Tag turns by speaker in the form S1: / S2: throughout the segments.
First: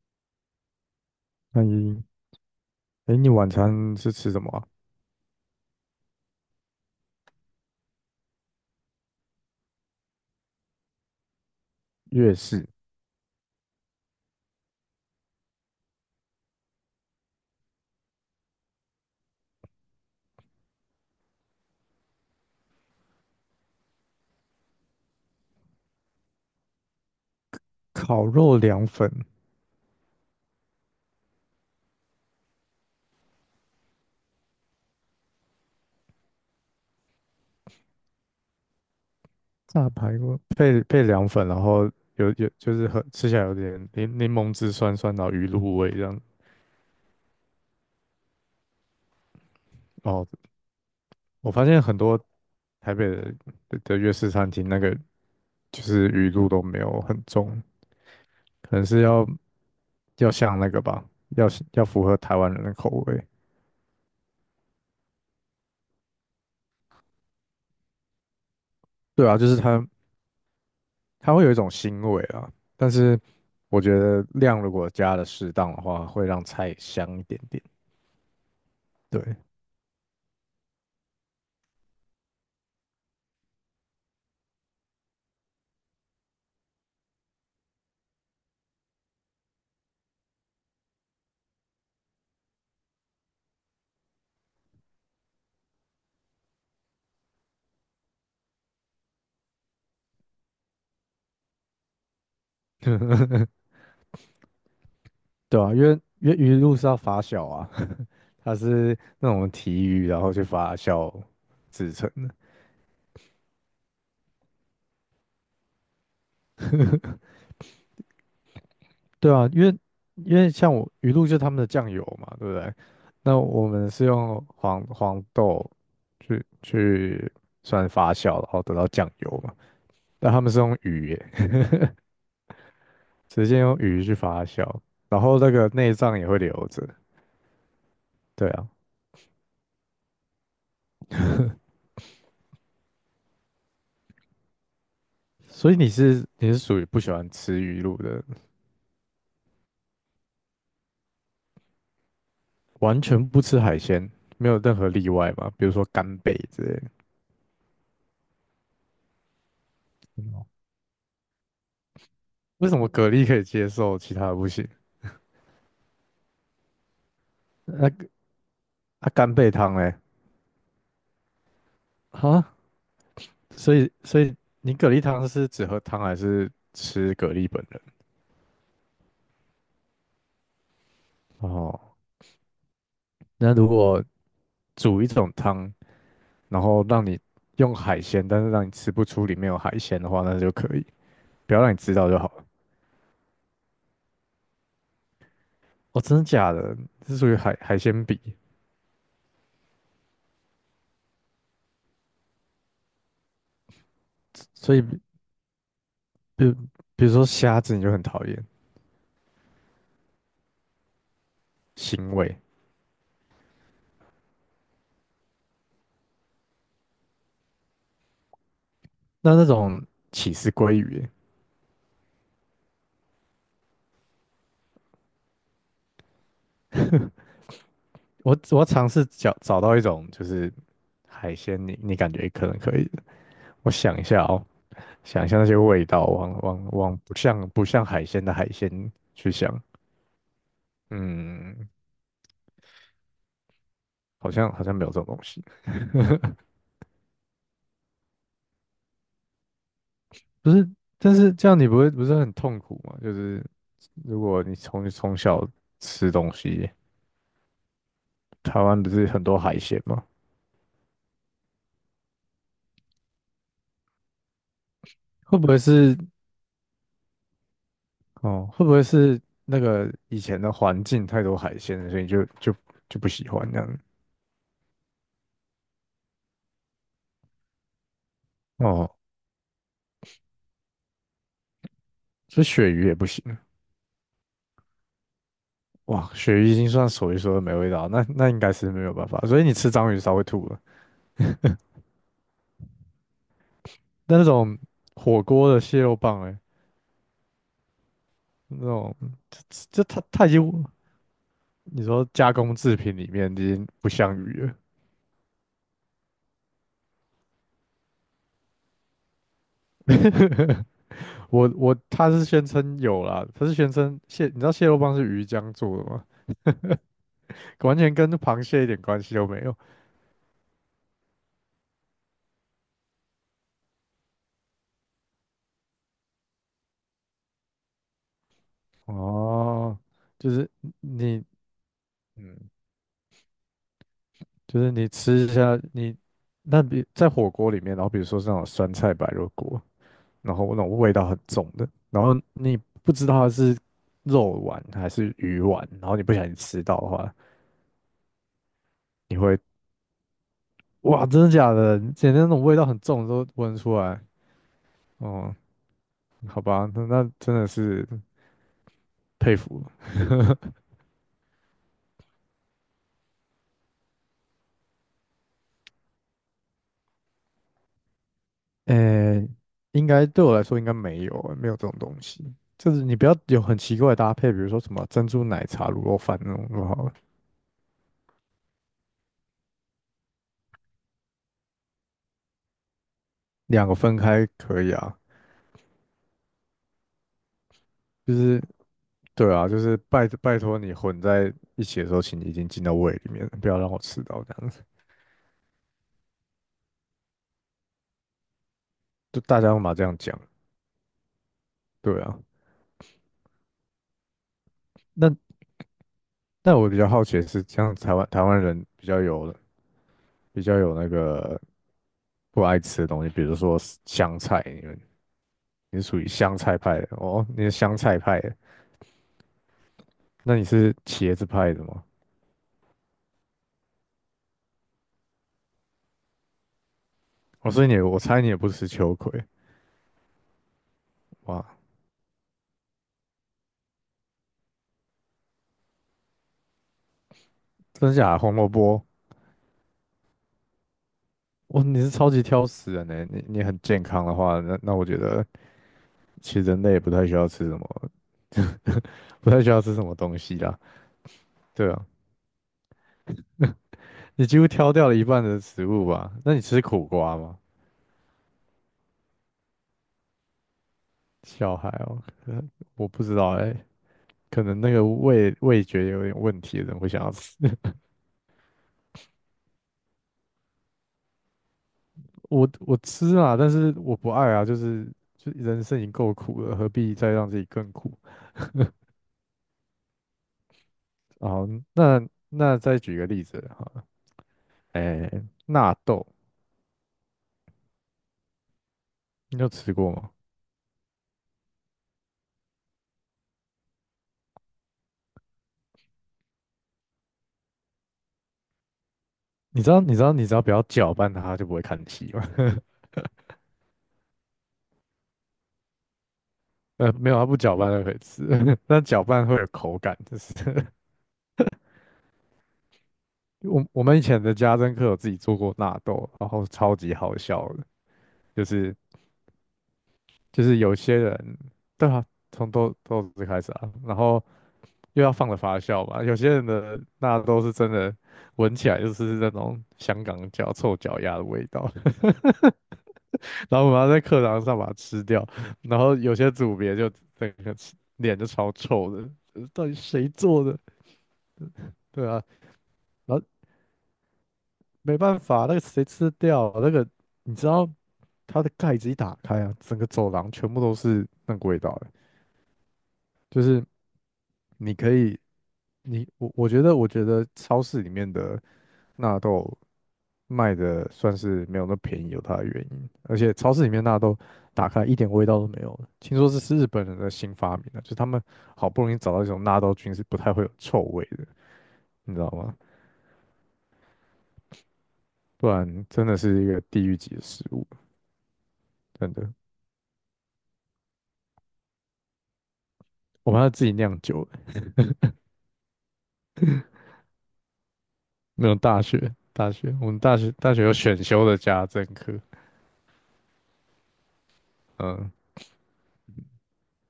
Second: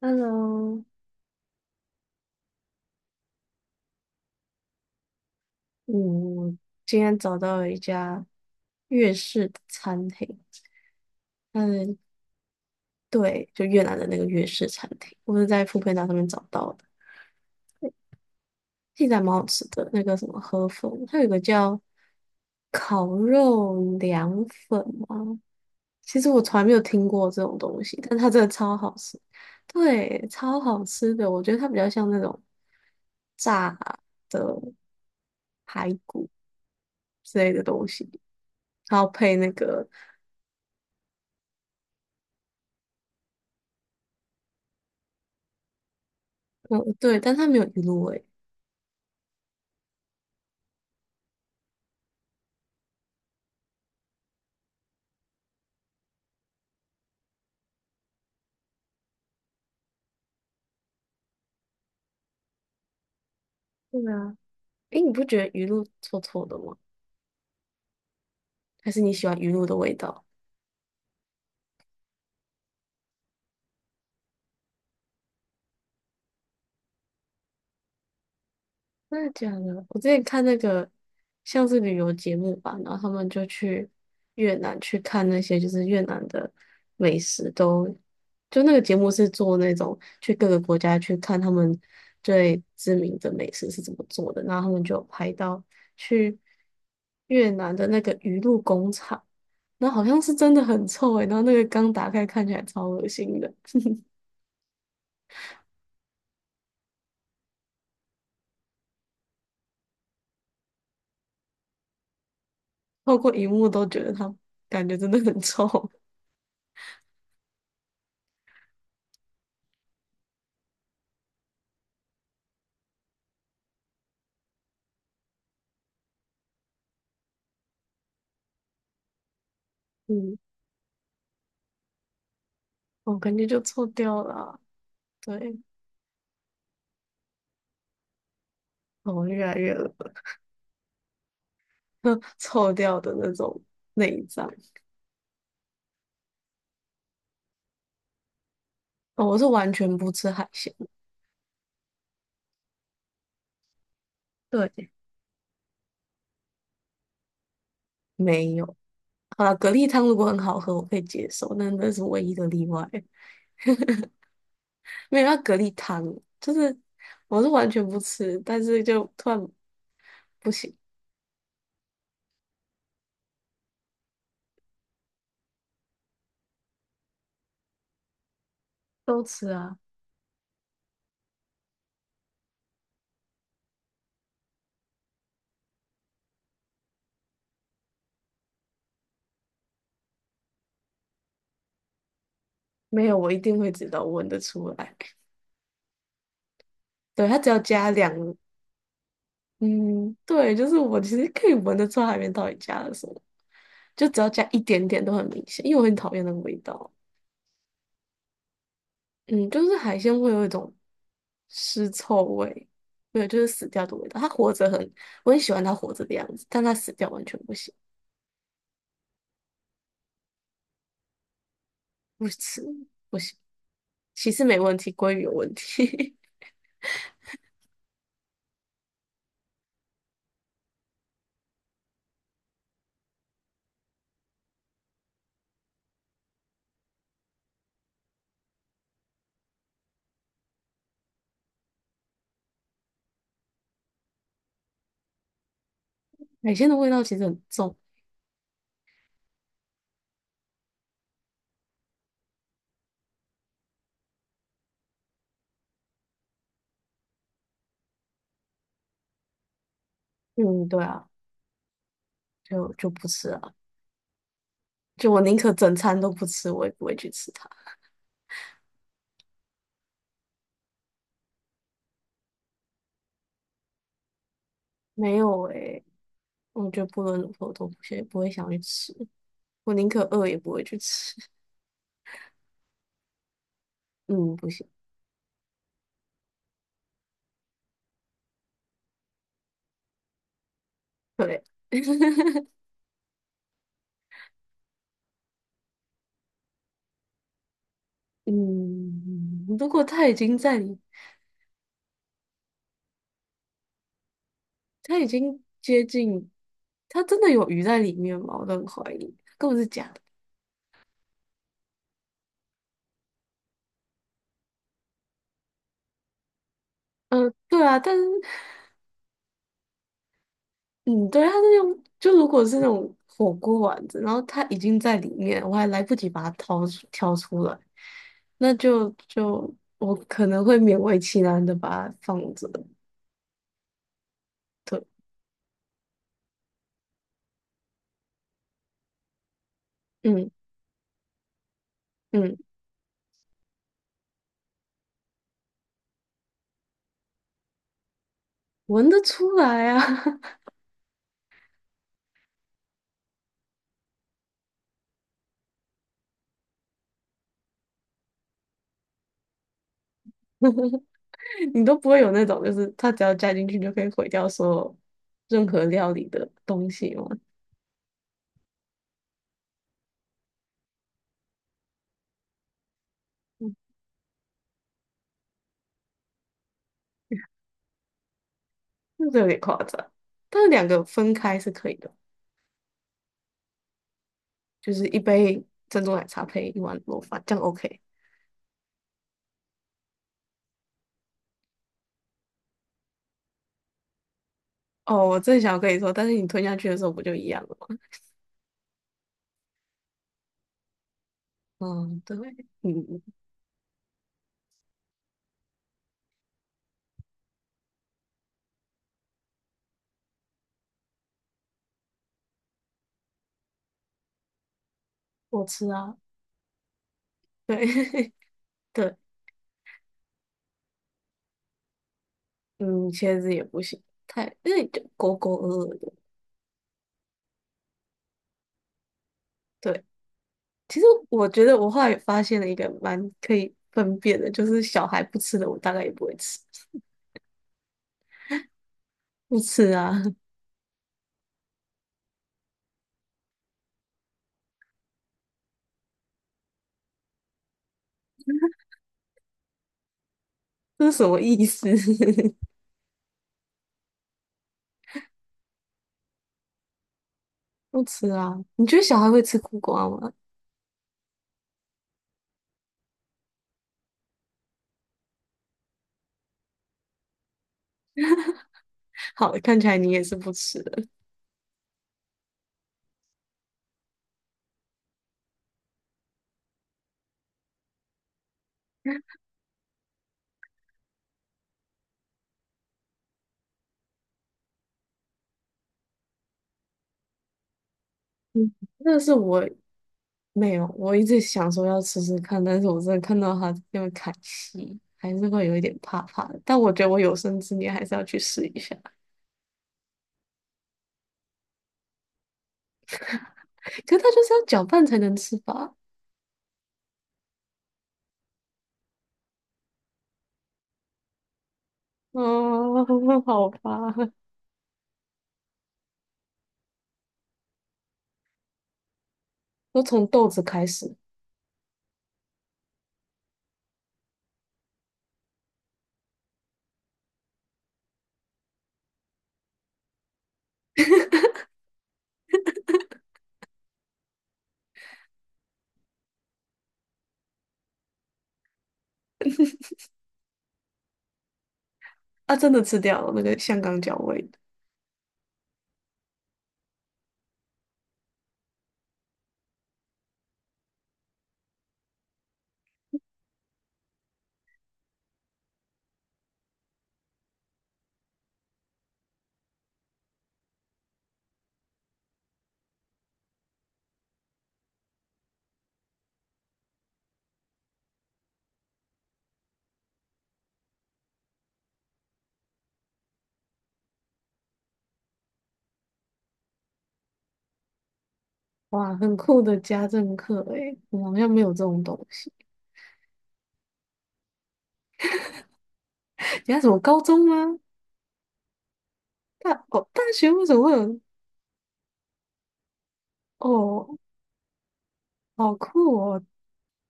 S1: Hello，
S2: 那你，哎，你晚餐是吃什么啊？
S1: 我今天找到了一家粤式的餐厅，嗯，
S2: 粤式
S1: 对，就越南的那个粤式餐厅，我是在富 o 达上面找到的，现在蛮好吃的。那个什么河粉，它有一个叫烤肉凉粉吗？其实我从来没有听过这种东西，但
S2: 烤
S1: 它真的
S2: 肉
S1: 超
S2: 凉
S1: 好
S2: 粉、
S1: 吃，对，超好吃的。我觉得它比较像那种炸的排骨之类的东西，然后配那个。
S2: 炸排骨配凉粉，然后有有就是很吃起来有点柠檬汁酸酸，然后鱼露味这样。
S1: 嗯，对，但它没有鱼露味。
S2: 哦，我发现很多台北的粤式餐厅那个就是鱼露都没有很重，可能是要像那个吧，要要符合台湾人的口味。
S1: 对啊，诶，你不觉得鱼露臭臭的吗？还是你喜
S2: 对啊，
S1: 欢
S2: 就
S1: 鱼
S2: 是
S1: 露的
S2: 它
S1: 味道？
S2: 它会有一种腥味啊，但是我觉得量如果加的适当的话，会让菜香一点点。
S1: 真的
S2: 对，
S1: 假的？我之前看那个像是旅游节目吧，然后他们就去越南去看那些就是越南的美食都，就那个节目是做那种去各个国家去看他们最知名的美食是怎么做的，然后他们就有拍到去越南的那个鱼露工厂，那好像是真的很臭诶、然后那个缸打开看起来超恶心的，
S2: 对啊，因为鱼露是要发酵啊，它是那种提鱼然后去发酵制成的。
S1: 透过荧幕都觉得它感觉真的很臭，
S2: 对啊，因为像我鱼露就是他们的酱油嘛，对不对？那我们是用黄豆去算发酵，然后得到酱油嘛，但
S1: 嗯。
S2: 他们是用鱼耶。
S1: 我感觉
S2: 直
S1: 就
S2: 接用
S1: 臭
S2: 鱼去
S1: 掉了
S2: 发
S1: 啊
S2: 酵，然后那
S1: 对，
S2: 个内脏也会留着。对啊，
S1: 哦，越来越恶 臭掉的那种内脏。
S2: 所以你是属于不喜欢吃鱼露的人。
S1: 哦，我是完全不吃海鲜的
S2: 完全不吃海鲜，没有任何
S1: 对，
S2: 例外嘛？比如说干贝之类
S1: 没有。好了，蛤蜊汤如果很
S2: 的。
S1: 好喝，我可以接受，那那是唯一的例
S2: 为什么
S1: 外。
S2: 蛤蜊可以接受，其他的不行？
S1: 没有，那蛤蜊汤就是我是完全
S2: 那
S1: 不
S2: 个
S1: 吃，但是就
S2: 啊，
S1: 突
S2: 干
S1: 然
S2: 贝汤嘞？
S1: 不行，
S2: 啊，所以你蛤蜊汤是只喝汤还是吃蛤蜊本人？
S1: 都吃啊。
S2: 哦，那如果煮一种汤，然后让你用海鲜，但是让你吃不出里面有海鲜的话，那就可以。不要让你知道就好了。
S1: 没有，我一定会知道，我闻得出来。
S2: 哦，真的假的？这
S1: 对，
S2: 属于
S1: 它只
S2: 海
S1: 要
S2: 海
S1: 加
S2: 鲜
S1: 两，
S2: 比，
S1: 嗯，对，就是我其实可以闻得出来海面到底加了什么。就只要加一
S2: 所以
S1: 点点都很明显，因为我很讨厌那个
S2: 比如
S1: 味道。
S2: 比如说虾子你就很讨厌
S1: 嗯，就是海鲜会有一种尸
S2: 腥
S1: 臭
S2: 味。
S1: 味，对，就是死掉的味道。它活着很，我很喜欢它活着的样子，但它死掉完全不行，
S2: 那那种起司鲑鱼欸，
S1: 不吃不行。其实没问题，鲑鱼有问题，
S2: 我要尝试找到一种就是海鲜你，你感觉可能可以的。我想一下哦，想一下那些味道，往不像海鲜的海鲜去想，嗯，好像没有这种东西。
S1: 海鲜的味道其实很重。
S2: 不是，但是这样你不会不是很痛苦吗？就是如果你从小吃东西，台湾不是很多海鲜吗？
S1: 嗯，对啊，就不吃啊。就我宁
S2: 会不
S1: 可
S2: 会
S1: 整
S2: 是
S1: 餐都不吃，我也不会去吃它。
S2: 哦？会不会是那个以前的环境太多海鲜了所以就不喜欢这样？
S1: 没有诶、我觉得不论如何我都不会想去
S2: 哦，
S1: 吃，我宁可饿也不会去吃。
S2: 所以鳕鱼也不行。
S1: 嗯，不行。
S2: 哇，鳕鱼已经算所一数二没味道，那那应该是没有办法。所以你吃章鱼烧会吐了。
S1: 对，
S2: 但那种火锅的蟹肉棒、欸，哎，那种
S1: 嗯，
S2: 这
S1: 如果
S2: 这它
S1: 它已
S2: 它已
S1: 经
S2: 经
S1: 在你，
S2: 你说加工制品里面已经不像鱼了。
S1: 它已经接近，它真的有鱼在里面吗？我都很怀疑，根本是假的。
S2: 我他是宣称有啦，他是宣称蟹，你知道蟹肉棒是鱼浆做的吗？
S1: 对
S2: 完
S1: 啊，
S2: 全
S1: 但是，
S2: 跟螃蟹一点关系都没有。
S1: 嗯，对，它是用，就如果是那种火锅丸子，然后它已经在里面，我还来不及把它掏出挑出来，那就就
S2: 哦，
S1: 我可
S2: 就
S1: 能
S2: 是
S1: 会勉为其
S2: 你，
S1: 难的把它放
S2: 嗯，
S1: 着。
S2: 就是
S1: 对，
S2: 你吃一下你。那比在火锅里面，然后比如说是那种酸菜白肉锅，
S1: 嗯
S2: 然后那种味道很重的，然后
S1: 嗯，
S2: 你不知道它是肉丸还是鱼丸，然后你不小心吃到的话，
S1: 闻得
S2: 你
S1: 出
S2: 会。
S1: 来啊。
S2: 哇，真的假的？简直那种味道很重都闻得出来。哦，好吧，那那真的是佩服了。
S1: 你都不会有那种，就是它只要加进去就可以毁掉所有任何料理的东西吗？
S2: 诶，应该对我来说应该没有欸，没有这种东西。就是你不要有
S1: 嗯，
S2: 很奇怪的搭配，比如说什么珍珠奶茶、卤肉饭那种就好了，
S1: 那个有点夸张。但是两个分开是可以的，
S2: 两个分开可以
S1: 就是
S2: 啊。
S1: 一杯珍珠奶茶配一碗螺饭，这样 OK。
S2: 就是对啊，就是拜托你混在一起的时候，请你已经进到胃里面了，不要让我吃到这样子。
S1: 哦，我正想跟你说，但是你吞下去的时候不就一样了吗？
S2: 就大家都嘛这样讲，
S1: 嗯，
S2: 对
S1: 对，
S2: 啊。
S1: 嗯，
S2: 那但我比较好奇的是，像台湾人比较有那个不爱吃的东西，比如说香菜，你们
S1: 我吃
S2: 你是
S1: 啊，
S2: 属于香菜派的哦，你是香菜
S1: 对
S2: 派的，
S1: 对，
S2: 那你是茄子派的吗？
S1: 嗯，茄子也不行，太，因为就勾勾的，
S2: 哦，所以你我猜你也不吃秋葵，
S1: 对，其实我觉
S2: 哇，
S1: 得我后来也发现了一个蛮可以分辨的，就是小孩不吃的，我大概也不会吃。
S2: 真假的红萝卜，
S1: 不吃啊，
S2: 哇，你是超级挑食人呢，你你很健康的话，那那我觉得其实人类也不太需要吃什么，不太需要吃什么东西啦，
S1: 这是什么意思？
S2: 对啊，你几乎挑掉了一半的食物吧？那你吃苦瓜吗？
S1: 不吃啊？你觉得小孩会吃苦瓜吗？
S2: 小孩哦，可我不知道哎、可能那个味觉有点问题的人会想要吃。
S1: 好，看起来你也是不吃的。
S2: 我吃啊，但是我不爱啊，就是就人生已经够苦了，何必再让自己更苦？好，那那再举个例子哈，哎，纳豆，
S1: 嗯，那是
S2: 你
S1: 我
S2: 有吃过吗？
S1: 没有，我一直想说要吃吃看，但是我真的看到他那么砍戏，还是会有一点怕怕的。但我觉得我有生之年还是要去试一下。
S2: 你知道你只要不要搅拌它，它就不会看稀吗？
S1: 可是它就是要搅拌才能吃吧？
S2: 没有，它不搅拌就可以吃，但搅拌会有口感，就是
S1: 啊，好
S2: 我我
S1: 吧，
S2: 们以前的家政课有自己做过纳豆，然后超级好笑的，就是。
S1: 都从豆子
S2: 就是
S1: 开
S2: 有
S1: 始。
S2: 些人，对啊，从豆子开始啊，然后又要放了发酵嘛，有些人的那都是真的，闻起来就是那种香港脚、臭脚丫的味道，然后我们要在课堂上把它吃掉，然后有些组别就整个吃脸就超臭的，呃到底 谁做的？对啊，
S1: 啊，真的吃掉了
S2: 然
S1: 那
S2: 后
S1: 个香港脚味的。
S2: 没办法，那个谁吃得掉那个，你知道它的盖子一打开啊，整个走廊全部都是那个味道的，就是。你可以，你我觉得，我觉得超市里面的纳豆卖的算是没有那么便宜，有它的原因。而且超市里面纳豆打开一点味道都没有了，听说这是日本人的新发明的，就他们好不容易找到一种纳豆菌是不太会有臭味的，你知道吗？不然真的是一个地狱级的食物，
S1: 哇，
S2: 真
S1: 很
S2: 的。
S1: 酷的家政课诶，我们好像没有这种东西。
S2: 我们还要自己酿酒，
S1: 你看什么高中吗？
S2: 没有大学，大
S1: 大
S2: 学我
S1: 哦，
S2: 们
S1: 大
S2: 大
S1: 学
S2: 学
S1: 为什
S2: 大学
S1: 么会
S2: 有
S1: 有？
S2: 选修的家政课，
S1: 哦，
S2: 嗯，
S1: 好酷哦！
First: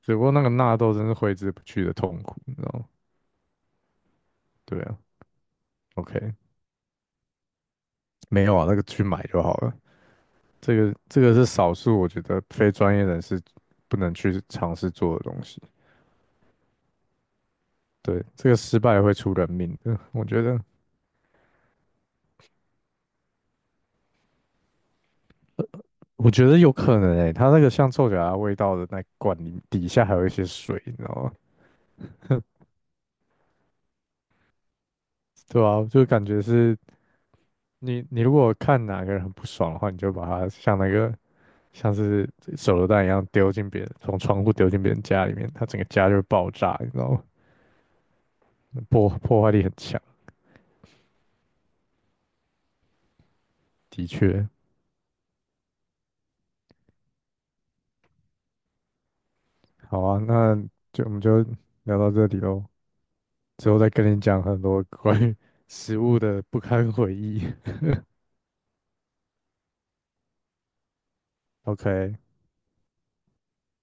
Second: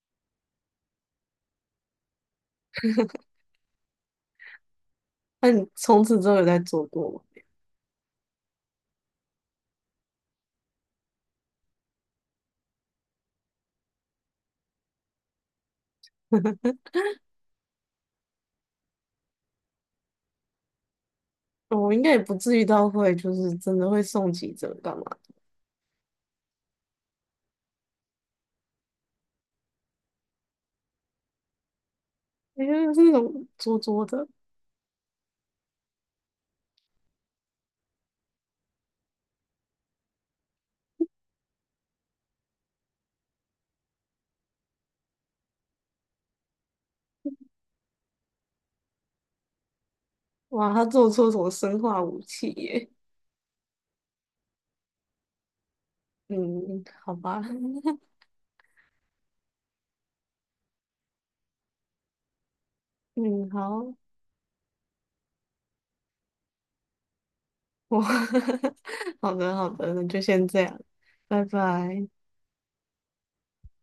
S2: 只不过那个纳豆真是挥之不去的痛苦，你知道吗？对啊
S1: 那你从此之
S2: ，OK，
S1: 后有在做过
S2: 没有啊，那个去买就好了。这个是少数我觉得非专业人士不能去尝试做的东西。
S1: 吗？
S2: 对，这个失败会出人命的，我觉得
S1: 我应该也不至于到会，就是真的会送急诊干嘛？
S2: 我觉得有可能诶、它那个像臭脚丫味道的那罐里底下还有一些水，你知道吗？
S1: 因为是那种拙拙的，
S2: 对啊，就感觉是你你如果看哪个人很不爽的话，你就把他像那个像是手榴弹一样丢进别人，从窗户丢进别人家里面，他整个家就会爆炸，你知道吗？破坏力很强，
S1: 哇，他做出什么生化武器耶？
S2: 的确。
S1: 嗯，好吧。
S2: 好啊，那我们就聊到这里喽，
S1: 嗯，
S2: 之后再
S1: 好，
S2: 跟你讲很多关于食物的不堪回忆。
S1: 我 好的好的，那就先这样，拜 拜。
S2: OK。